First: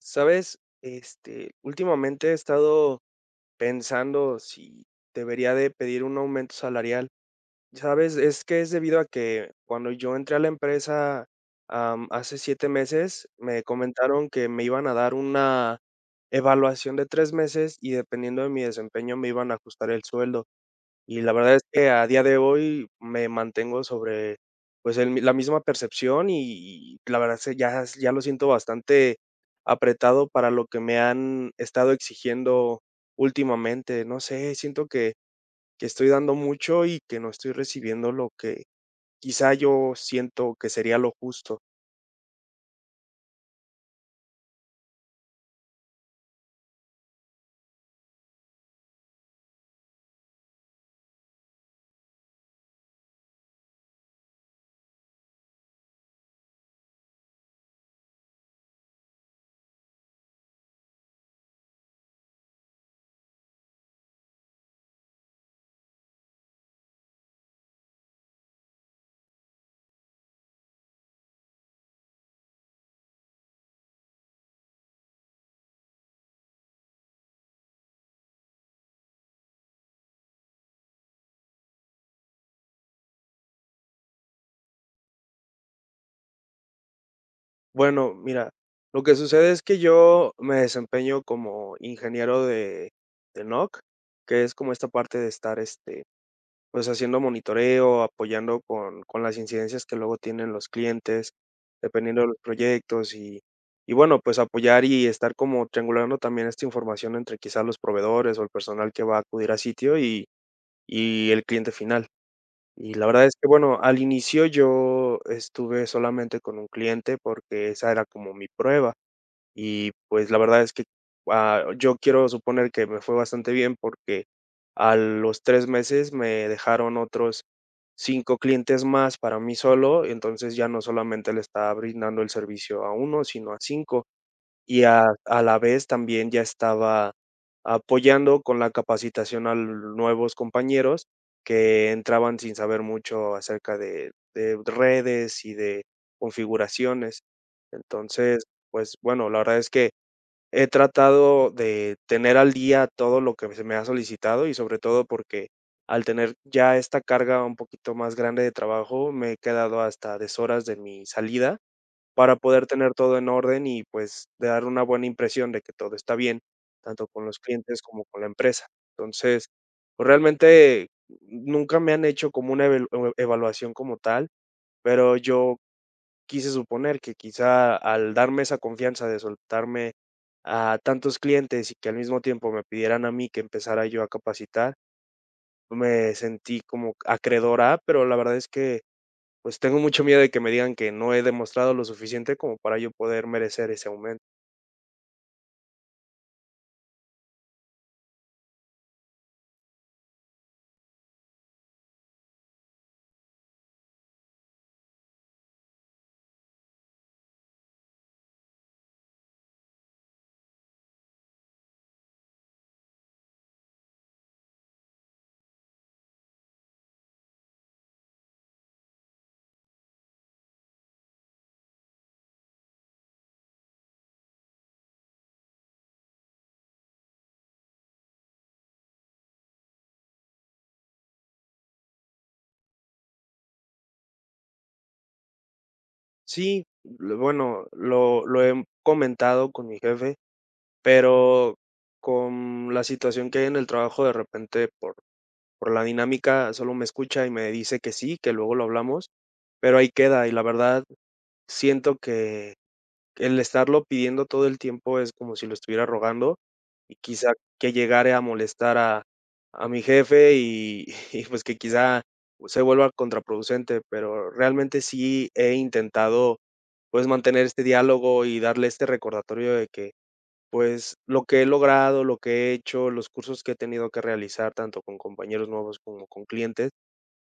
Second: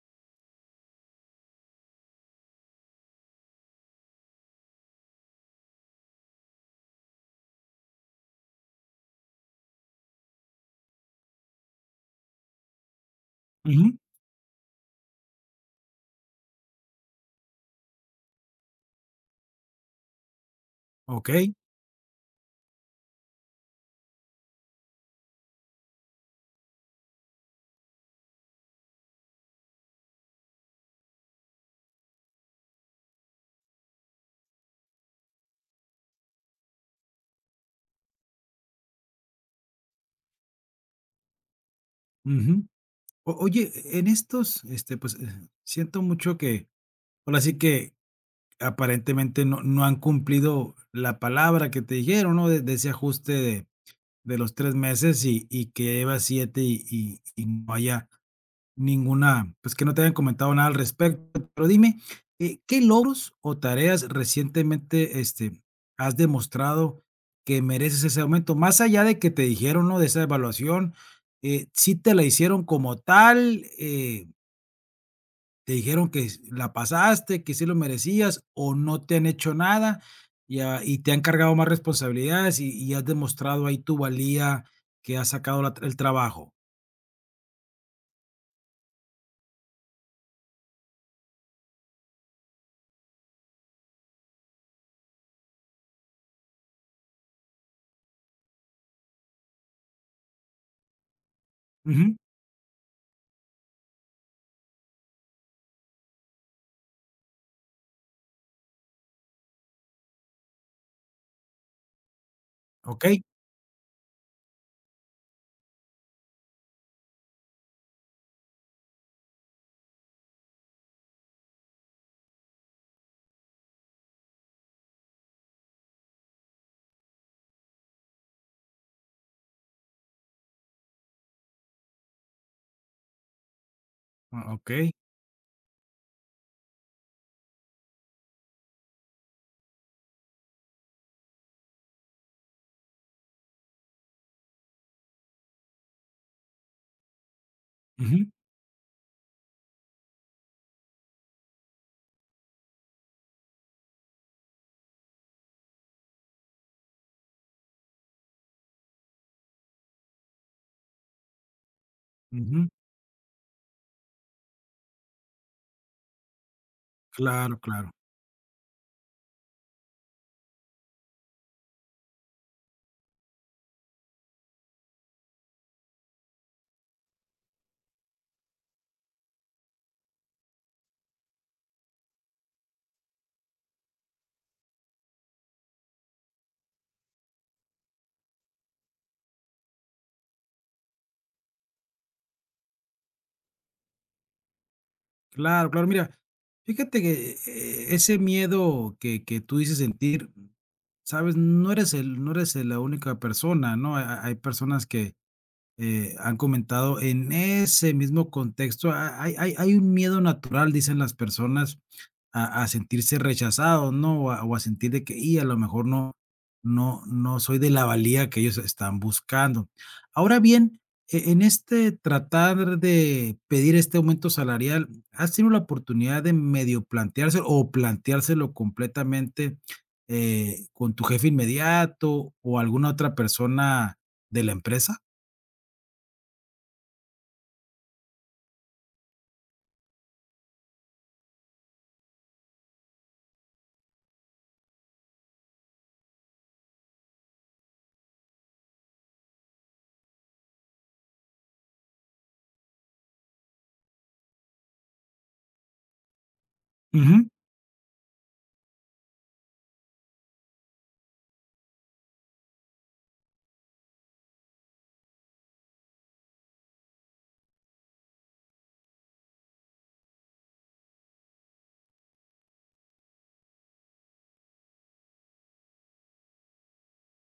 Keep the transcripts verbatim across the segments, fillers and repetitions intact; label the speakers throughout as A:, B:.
A: Sabes, este, últimamente he estado pensando si debería de pedir un aumento salarial. Sabes, es que es debido a que cuando yo entré a la empresa, am, hace siete meses, me
B: Ujú,
A: comentaron que me iban a dar una evaluación de tres meses y dependiendo de mi desempeño me iban a ajustar el sueldo. Y la
B: okey,
A: verdad es que a día de hoy me mantengo sobre, pues, el mi la misma percepción y y la verdad se ya s ya lo siento bastante apretado para lo que me han estado exigiendo últimamente. No sé, siento que que estoy dando mucho y que no estoy recibiendo lo que quizá yo siento que sería lo justo.
B: ujú. O oye, e, en estos, este, pues, eh, siento mucho que, ahora sí que aparentemente no no han cumplido la palabra que te dijeron, ¿no? De de ese ajuste de de los tres meses y y que llevas siete y y y no haya Ninguna, pues, que no te hayan comentado nada al respecto, pero dime, eh, ¿qué logros o tareas recientemente, este, has demostrado que mereces ese aumento? Más allá de que te dijeron, ¿no?, de esa evaluación, eh, ¿sí te la hicieron como tal? Eh, ¿te dijeron que s la pasaste, que sí lo merecías, o no te han hecho nada, y a y te han cargado más responsabilidades y y has demostrado ahí tu valía que has sacado la tra- el trabajo?
A: Bueno, mira, lo que sucede es que yo me desempeño como ingeniero de de N O C, que es como esta parte de estar, este, pues, haciendo monitoreo, apoyando con con las incidencias que luego tienen los clientes,
B: Ujú,
A: dependiendo de los proyectos y y bueno, pues, apoyar y estar como triangulando también esta información entre quizás los proveedores o el personal que va a acudir a sitio y y el cliente final. Y la
B: okey,
A: verdad es que, bueno, al inicio yo estuve solamente con un cliente porque esa era como mi prueba y, pues, la verdad es que, ah, yo quiero suponer que me fue bastante bien porque a los tres meses me dejaron otros cinco clientes más para mí solo, entonces ya no solamente le estaba brindando el servicio a uno, sino a cinco
B: ah,
A: y
B: okey,
A: a a la vez también ya estaba apoyando con la capacitación a nuevos compañeros que entraban sin saber mucho acerca de de redes y de configuraciones.
B: ujú,
A: Entonces, pues, bueno, la verdad es que He tratado de tener al día todo lo que se me ha solicitado y sobre todo porque al tener ya esta carga un poquito más grande de trabajo, me he quedado hasta deshoras de mi salida para poder
B: ujú.
A: tener todo en orden y pues de dar una buena impresión de que todo está bien, tanto con los
B: Claro,
A: clientes
B: claro.
A: como con la empresa. Entonces, pues realmente nunca me han hecho como una evalu- evaluación como tal, pero yo quise suponer que quizá al darme esa confianza de soltarme a tantos clientes y que al mismo tiempo me pidieran a mí que empezara yo a capacitar, me sentí como acreedora, pero la verdad es que pues tengo mucho miedo de que me digan que no he demostrado lo suficiente como para yo poder merecer ese aumento.
B: Claro, claro. Mira, fíjate que, eh, ese miedo que que tú dices sentir, ¿sabes? No eres el no eres la única persona, ¿no? Ha hay personas que, eh, han comentado en ese mismo contexto, ha hay hay hay un miedo natural, dicen las personas, A a sentirse rechazados, ¿no? O a o a sentir de que, y a lo mejor no no no soy de la valía que ellos están buscando. Ahora bien, e en este tratar de pedir este aumento salarial, ¿has tenido la oportunidad de medio planteárselo o planteárselo completamente, eh, con tu jefe inmediato o alguna otra persona de la empresa?
A: Sí, lo- bueno, lo, lo he comentado con mi jefe, pero con la situación que hay en el trabajo de repente por por la dinámica solo me escucha y me dice que sí, que luego lo hablamos, pero ahí queda. Y la verdad, siento que el estarlo pidiendo todo el tiempo es como si lo estuviera rogando y
B: Ujú.
A: quizá que llegare a molestar a, a mi jefe y, y pues que quizá se vuelva contraproducente, pero realmente sí he intentado pues mantener este diálogo y darle este recordatorio de que pues, lo que he logrado, lo que he hecho, los cursos que he tenido que realizar, tanto con compañeros nuevos como con clientes,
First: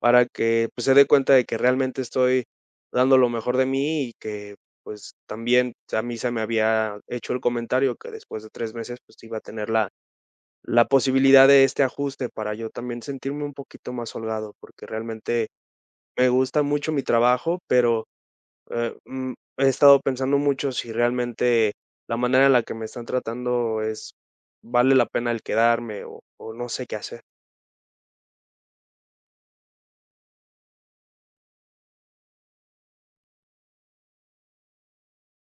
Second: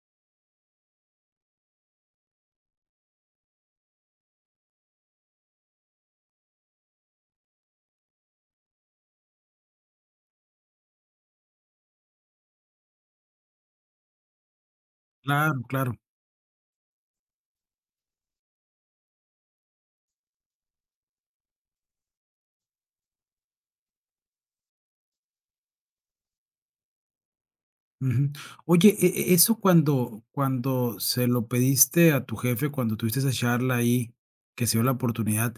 A: para que, pues, se dé cuenta de que realmente estoy dando lo mejor de mí y que, pues, también a mí se me había hecho el comentario que después de tres meses, pues, iba a tener la la posibilidad de este ajuste para yo también sentirme un poquito más holgado, porque realmente
B: Claro, claro.
A: me gusta mucho mi trabajo, pero eh, mm, he estado pensando mucho si realmente la manera en la que me están tratando es vale la pena el quedarme o, o no sé qué hacer.
B: Ujú. Oye, e e eso cuando cuando se lo pediste a tu jefe, cuando tuviste esa charla ahí, que se dio la oportunidad,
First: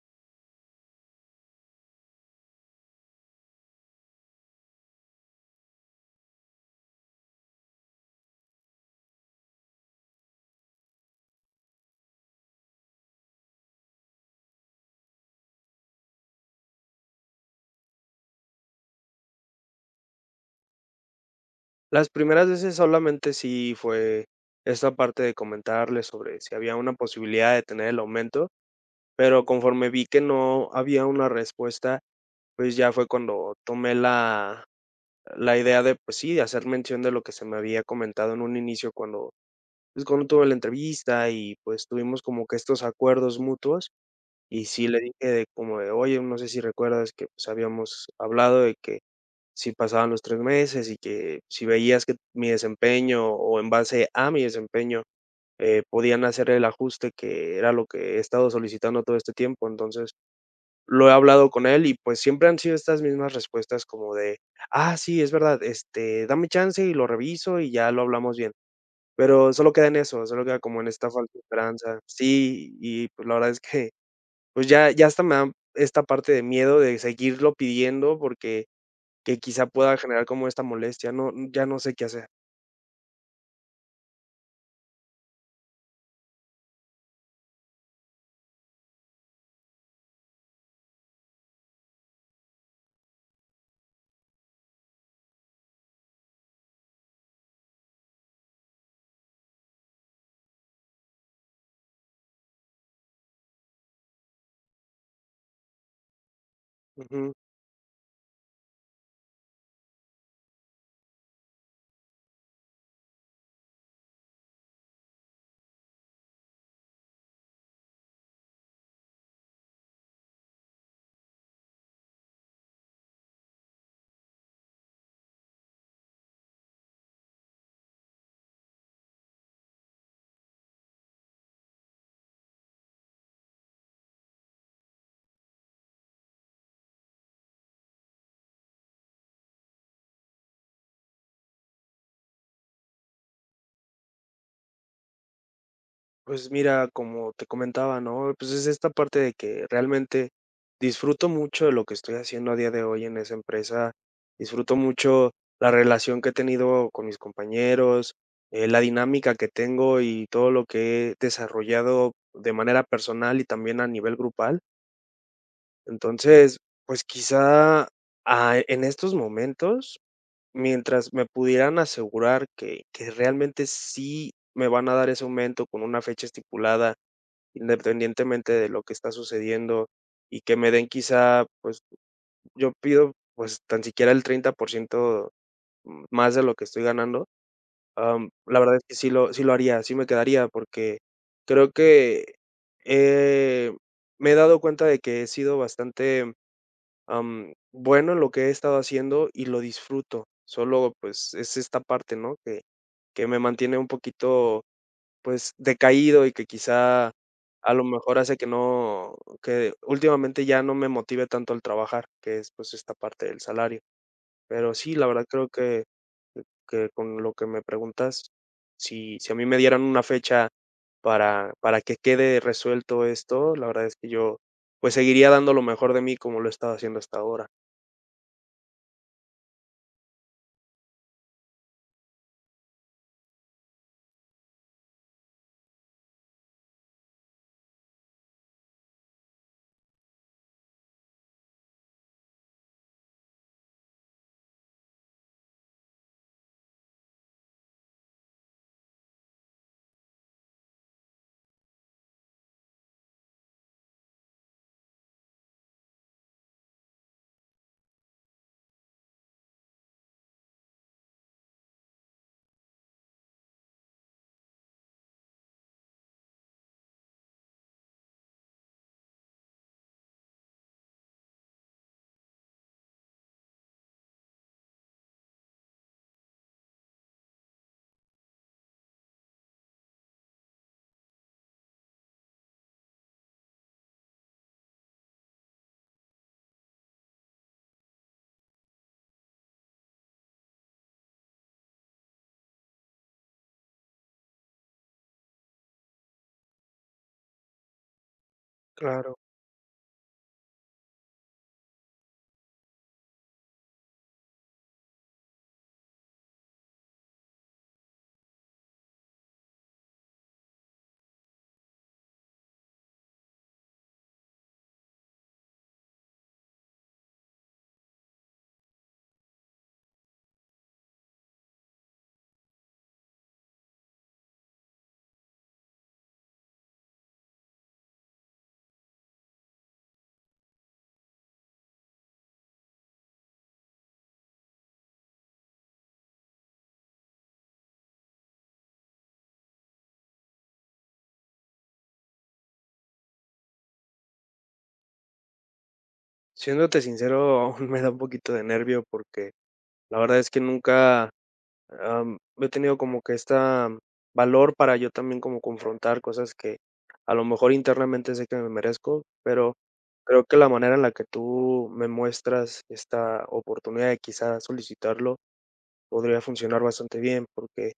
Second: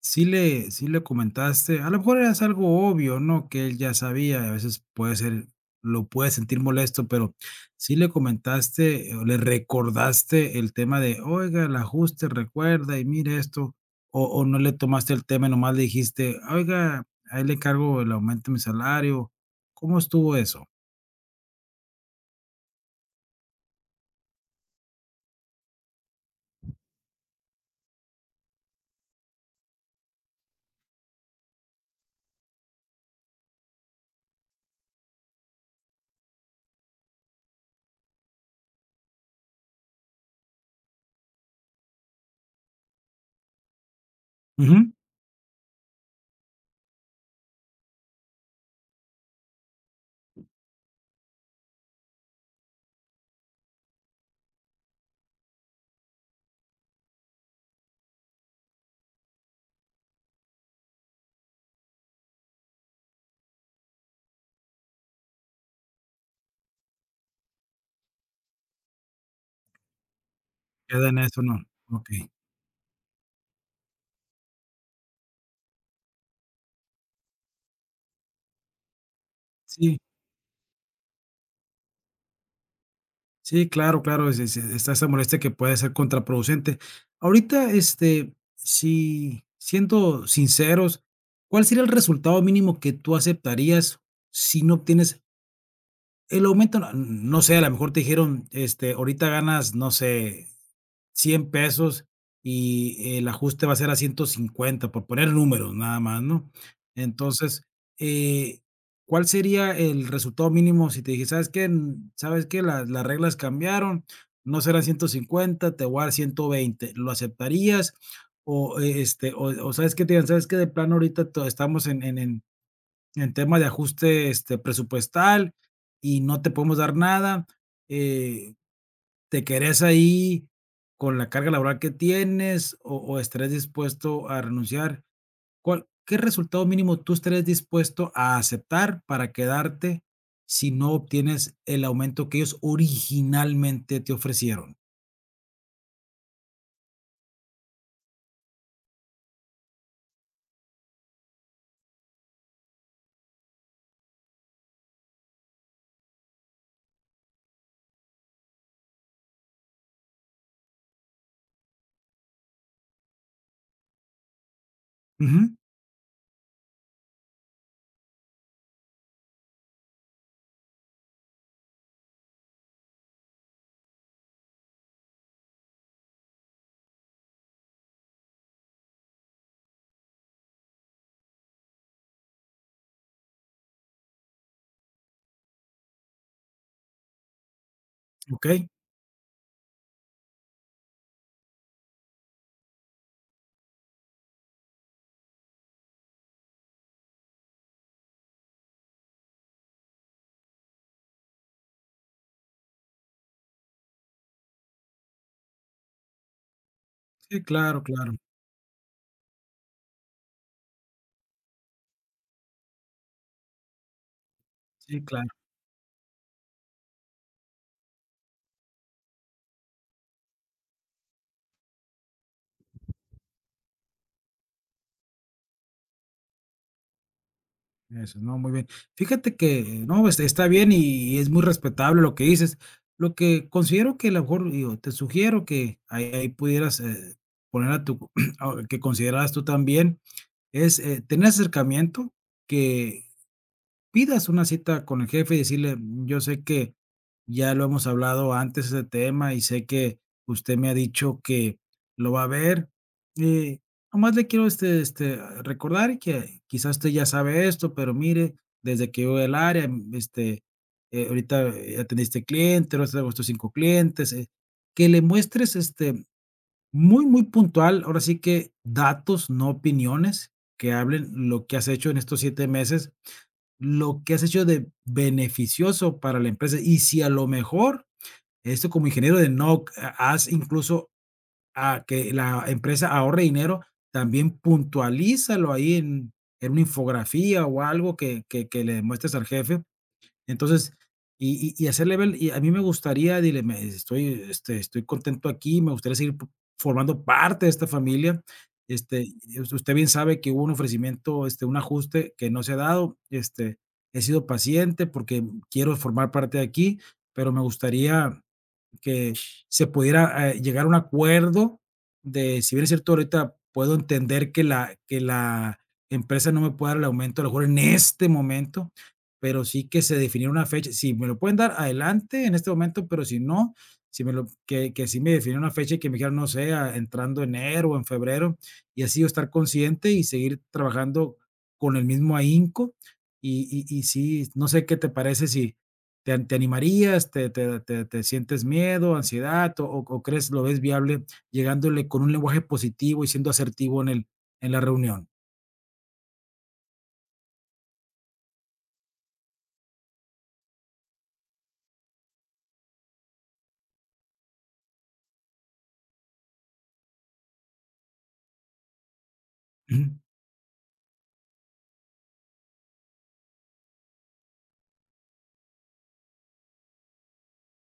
B: ¿sí le sí le comentaste? A lo mejor era algo obvio, ¿no?, que él ya sabía, a veces puede ser lo puede sentir molesto, pero, ¿sí le comentaste eh, o le recordaste el tema de: "Oiga, el ajuste, recuerda, y mire esto", o o no le tomaste el tema, nomás le dijiste: "Oiga, ahí le encargo el aumento de mi salario", ¿cómo estuvo eso?
A: Las primeras veces solamente sí fue esta parte de comentarles sobre si había una posibilidad de tener el aumento, pero conforme vi que no había una respuesta, pues ya fue cuando tomé la, la idea de, pues sí, de hacer mención de lo que se me había comentado en un inicio cuando, pues, cuando tuve la entrevista y pues tuvimos como que estos acuerdos mutuos. Y
B: Ujú,
A: sí le dije de como de: "Oye, no sé si recuerdas que, pues, habíamos hablado de que si pasaban los tres meses y que si veías que mi desempeño o en base a mi desempeño, eh, podían hacer el ajuste que era lo que he estado solicitando todo este tiempo". Entonces, lo he hablado con él y, pues, siempre han sido estas mismas respuestas como de: "Ah, sí, es verdad, este, dame chance y lo reviso y ya lo hablamos bien". Pero solo queda en eso, solo queda como en
B: queda
A: esta
B: en
A: falsa
B: eso, ¿no?
A: esperanza.
B: Okey.
A: Sí, y, pues, la verdad es que pues ya ya hasta me da esta parte de miedo de seguirlo pidiendo porque que quizá pueda
B: Sí,
A: generar como esta molestia, no, ya no sé qué hacer.
B: sí, claro, claro, es es está esa molestia que puede ser contraproducente. Ahorita, este, si siendo sinceros, ¿cuál sería el resultado mínimo que tú aceptarías si no obtienes el aumento? No no sé, a lo mejor te dijeron, este, ahorita ganas, no sé, cien pesos y el ajuste va a ser a ciento cincuenta por poner números nada más, ¿no?
A: Ujú.
B: Entonces, eh, ¿cuál sería el resultado mínimo si te dije: "¿Sabes qué? Mm, ¿sabes qué? Las las reglas cambiaron, no serán ciento cincuenta te voy a dar ciento veinte ¿lo aceptarías? O, e este, o o, ¿sabes qué? Te digan: "¿Sabes qué? De plano ahorita to estamos en en en en tema de ajuste, este, presupuestal y no te podemos dar nada", eh, ¿Te quedarías ahí con la carga laboral que tienes o o estarías dispuesto a renunciar? ¿Cuál qué resultado mínimo tú estarás dispuesto a aceptar para quedarte si no obtienes el aumento que ellos originalmente te ofrecieron?
A: Pues mira, como te comentaba, ¿no? Pues es esta parte de que realmente disfruto mucho de lo que estoy haciendo a día de hoy en esa empresa, disfruto mucho la relación que he tenido con mis compañeros, eh, la dinámica que tengo y todo lo que he desarrollado de manera personal y también a nivel grupal.
B: Ujú,
A: Entonces, pues, quizá, ah, en estos momentos, mientras me pudieran asegurar que que realmente sí me van a dar ese aumento con una fecha estipulada, independientemente de lo que está sucediendo, y que me den quizá, pues, yo pido, pues, tan siquiera el treinta por ciento más de lo que estoy ganando, am, la
B: okey.
A: verdad es que sí lo sí lo haría, sí me quedaría, porque creo que, eh, me he dado cuenta de que he sido bastante am, bueno en lo que he estado haciendo y lo disfruto. Solo, pues, es esta parte, ¿no? Que que me mantiene un poquito, pues, decaído y que quizá
B: Sí,
A: a
B: claro,
A: lo
B: claro.
A: mejor hace que no que últimamente ya no me motive tanto el trabajar, que es, pues, esta parte del salario. Pero sí,
B: Sí,
A: la verdad
B: claro.
A: creo que que con lo que me preguntas, si si a mí me dieran una fecha para para que quede resuelto esto, la verdad es que yo, pues, seguiría dando lo mejor de mí como lo he estado haciendo hasta ahora.
B: Eso, no, muy bien. Fíjate que, no, es- está bien y y es muy respetable lo que dices. Lo que considero que a lo mejor, digo, te sugiero que ahí, ahí pudieras eh, poner a tu, a- que consideras tú también, es eh, tener acercamiento, que pidas una cita con el jefe y decirle: "Yo sé que ya lo hemos hablado antes ese tema y sé que usted me ha dicho que lo va a ver, eh, nomás le quiero, este este, recordar que quizás usted ya sabe esto, pero mire, desde que yo el área, mm, este, eh, ahorita, eh, atendiste cliente, ahora tengo estos cinco clientes", eh, que le muestres, este, muy, muy puntual, ahora sí que datos, no opiniones, que hablen lo que has hecho en estos siete meses lo que has hecho de beneficioso para la empresa. Y si a lo mejor, esto como ingeniero de no ha- haz incluso a que la empresa ahorre dinero, también puntualízalo ahí en, en una infografía o algo que, que, que le demuestres al jefe entonces, y y y hacer level y a mí me gustaría, dile, me estoy, este, estoy contento aquí, me gustaría seguir po formando parte de esta familia. Este,
A: Claro.
B: y us usted bien sabe que hubo un ofrecimiento, este, un ajuste que no se ha dado, este, he sido paciente porque quiero formar parte de aquí, pero me gustaría que se pudiera eh, llegar a un acuerdo de, si bien es cierto, ahorita puedo entender que la, que la empresa no me puede dar el aumento, a lo mejor en este momento, pero sí que se definiera una fecha. Si me lo pueden dar adelante en este momento, pero si no, si me lo, que, que sí me definiera una fecha y que me dijeran, no sé, a- entrando enero o en febrero, y así yo estar consciente y seguir trabajando con el mismo ahínco. Y, y, y sí, no sé qué te parece si, ¿Te, an- te animarías? ¿Te, te, te, te sientes miedo, ansiedad o, o o crees, lo ves viable llegándole con un lenguaje positivo y siendo asertivo en el, en la reunión?
A: Siéndote sincero, me da un poquito de nervio porque la verdad es que nunca, am, he tenido como que esta mm, valor para yo también como confrontar cosas que a lo mejor internamente sé que me merezco, pero
B: Ujú,
A: creo que la manera en la que tú me muestras esta oportunidad de quizá solicitarlo podría funcionar bastante bien porque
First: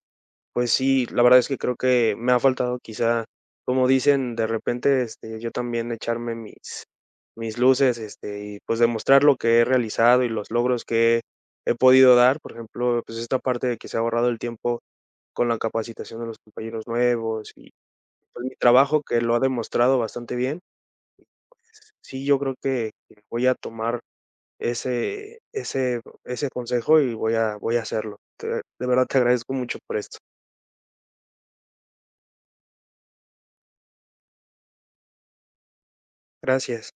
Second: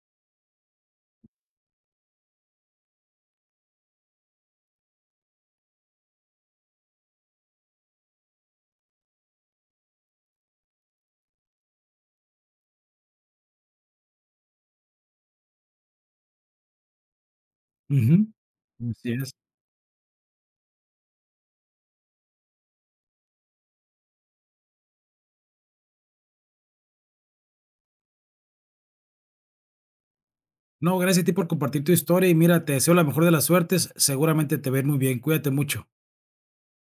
A: pues sí, la verdad es que creo que me ha faltado quizá, como dicen, de repente, este, yo también echarme mis mis luces, este, y pues demostrar lo que he realizado y los logros que he podido dar. Por ejemplo, pues esta parte de que se ha ahorrado el tiempo con la capacitación de los compañeros nuevos y
B: ujú,
A: pues mi trabajo
B: así
A: que
B: es.
A: lo ha demostrado bastante bien. Sí, yo creo que que voy a tomar ese ese ese consejo y voy a voy a hacerlo. Te De verdad te agradezco mucho por esto.
B: No, gracias a ti por compartir tu historia y mira, te deseo la mejor de las suertes. Seguramente te ver muy bien. Cuídate mucho.
A: Gracias.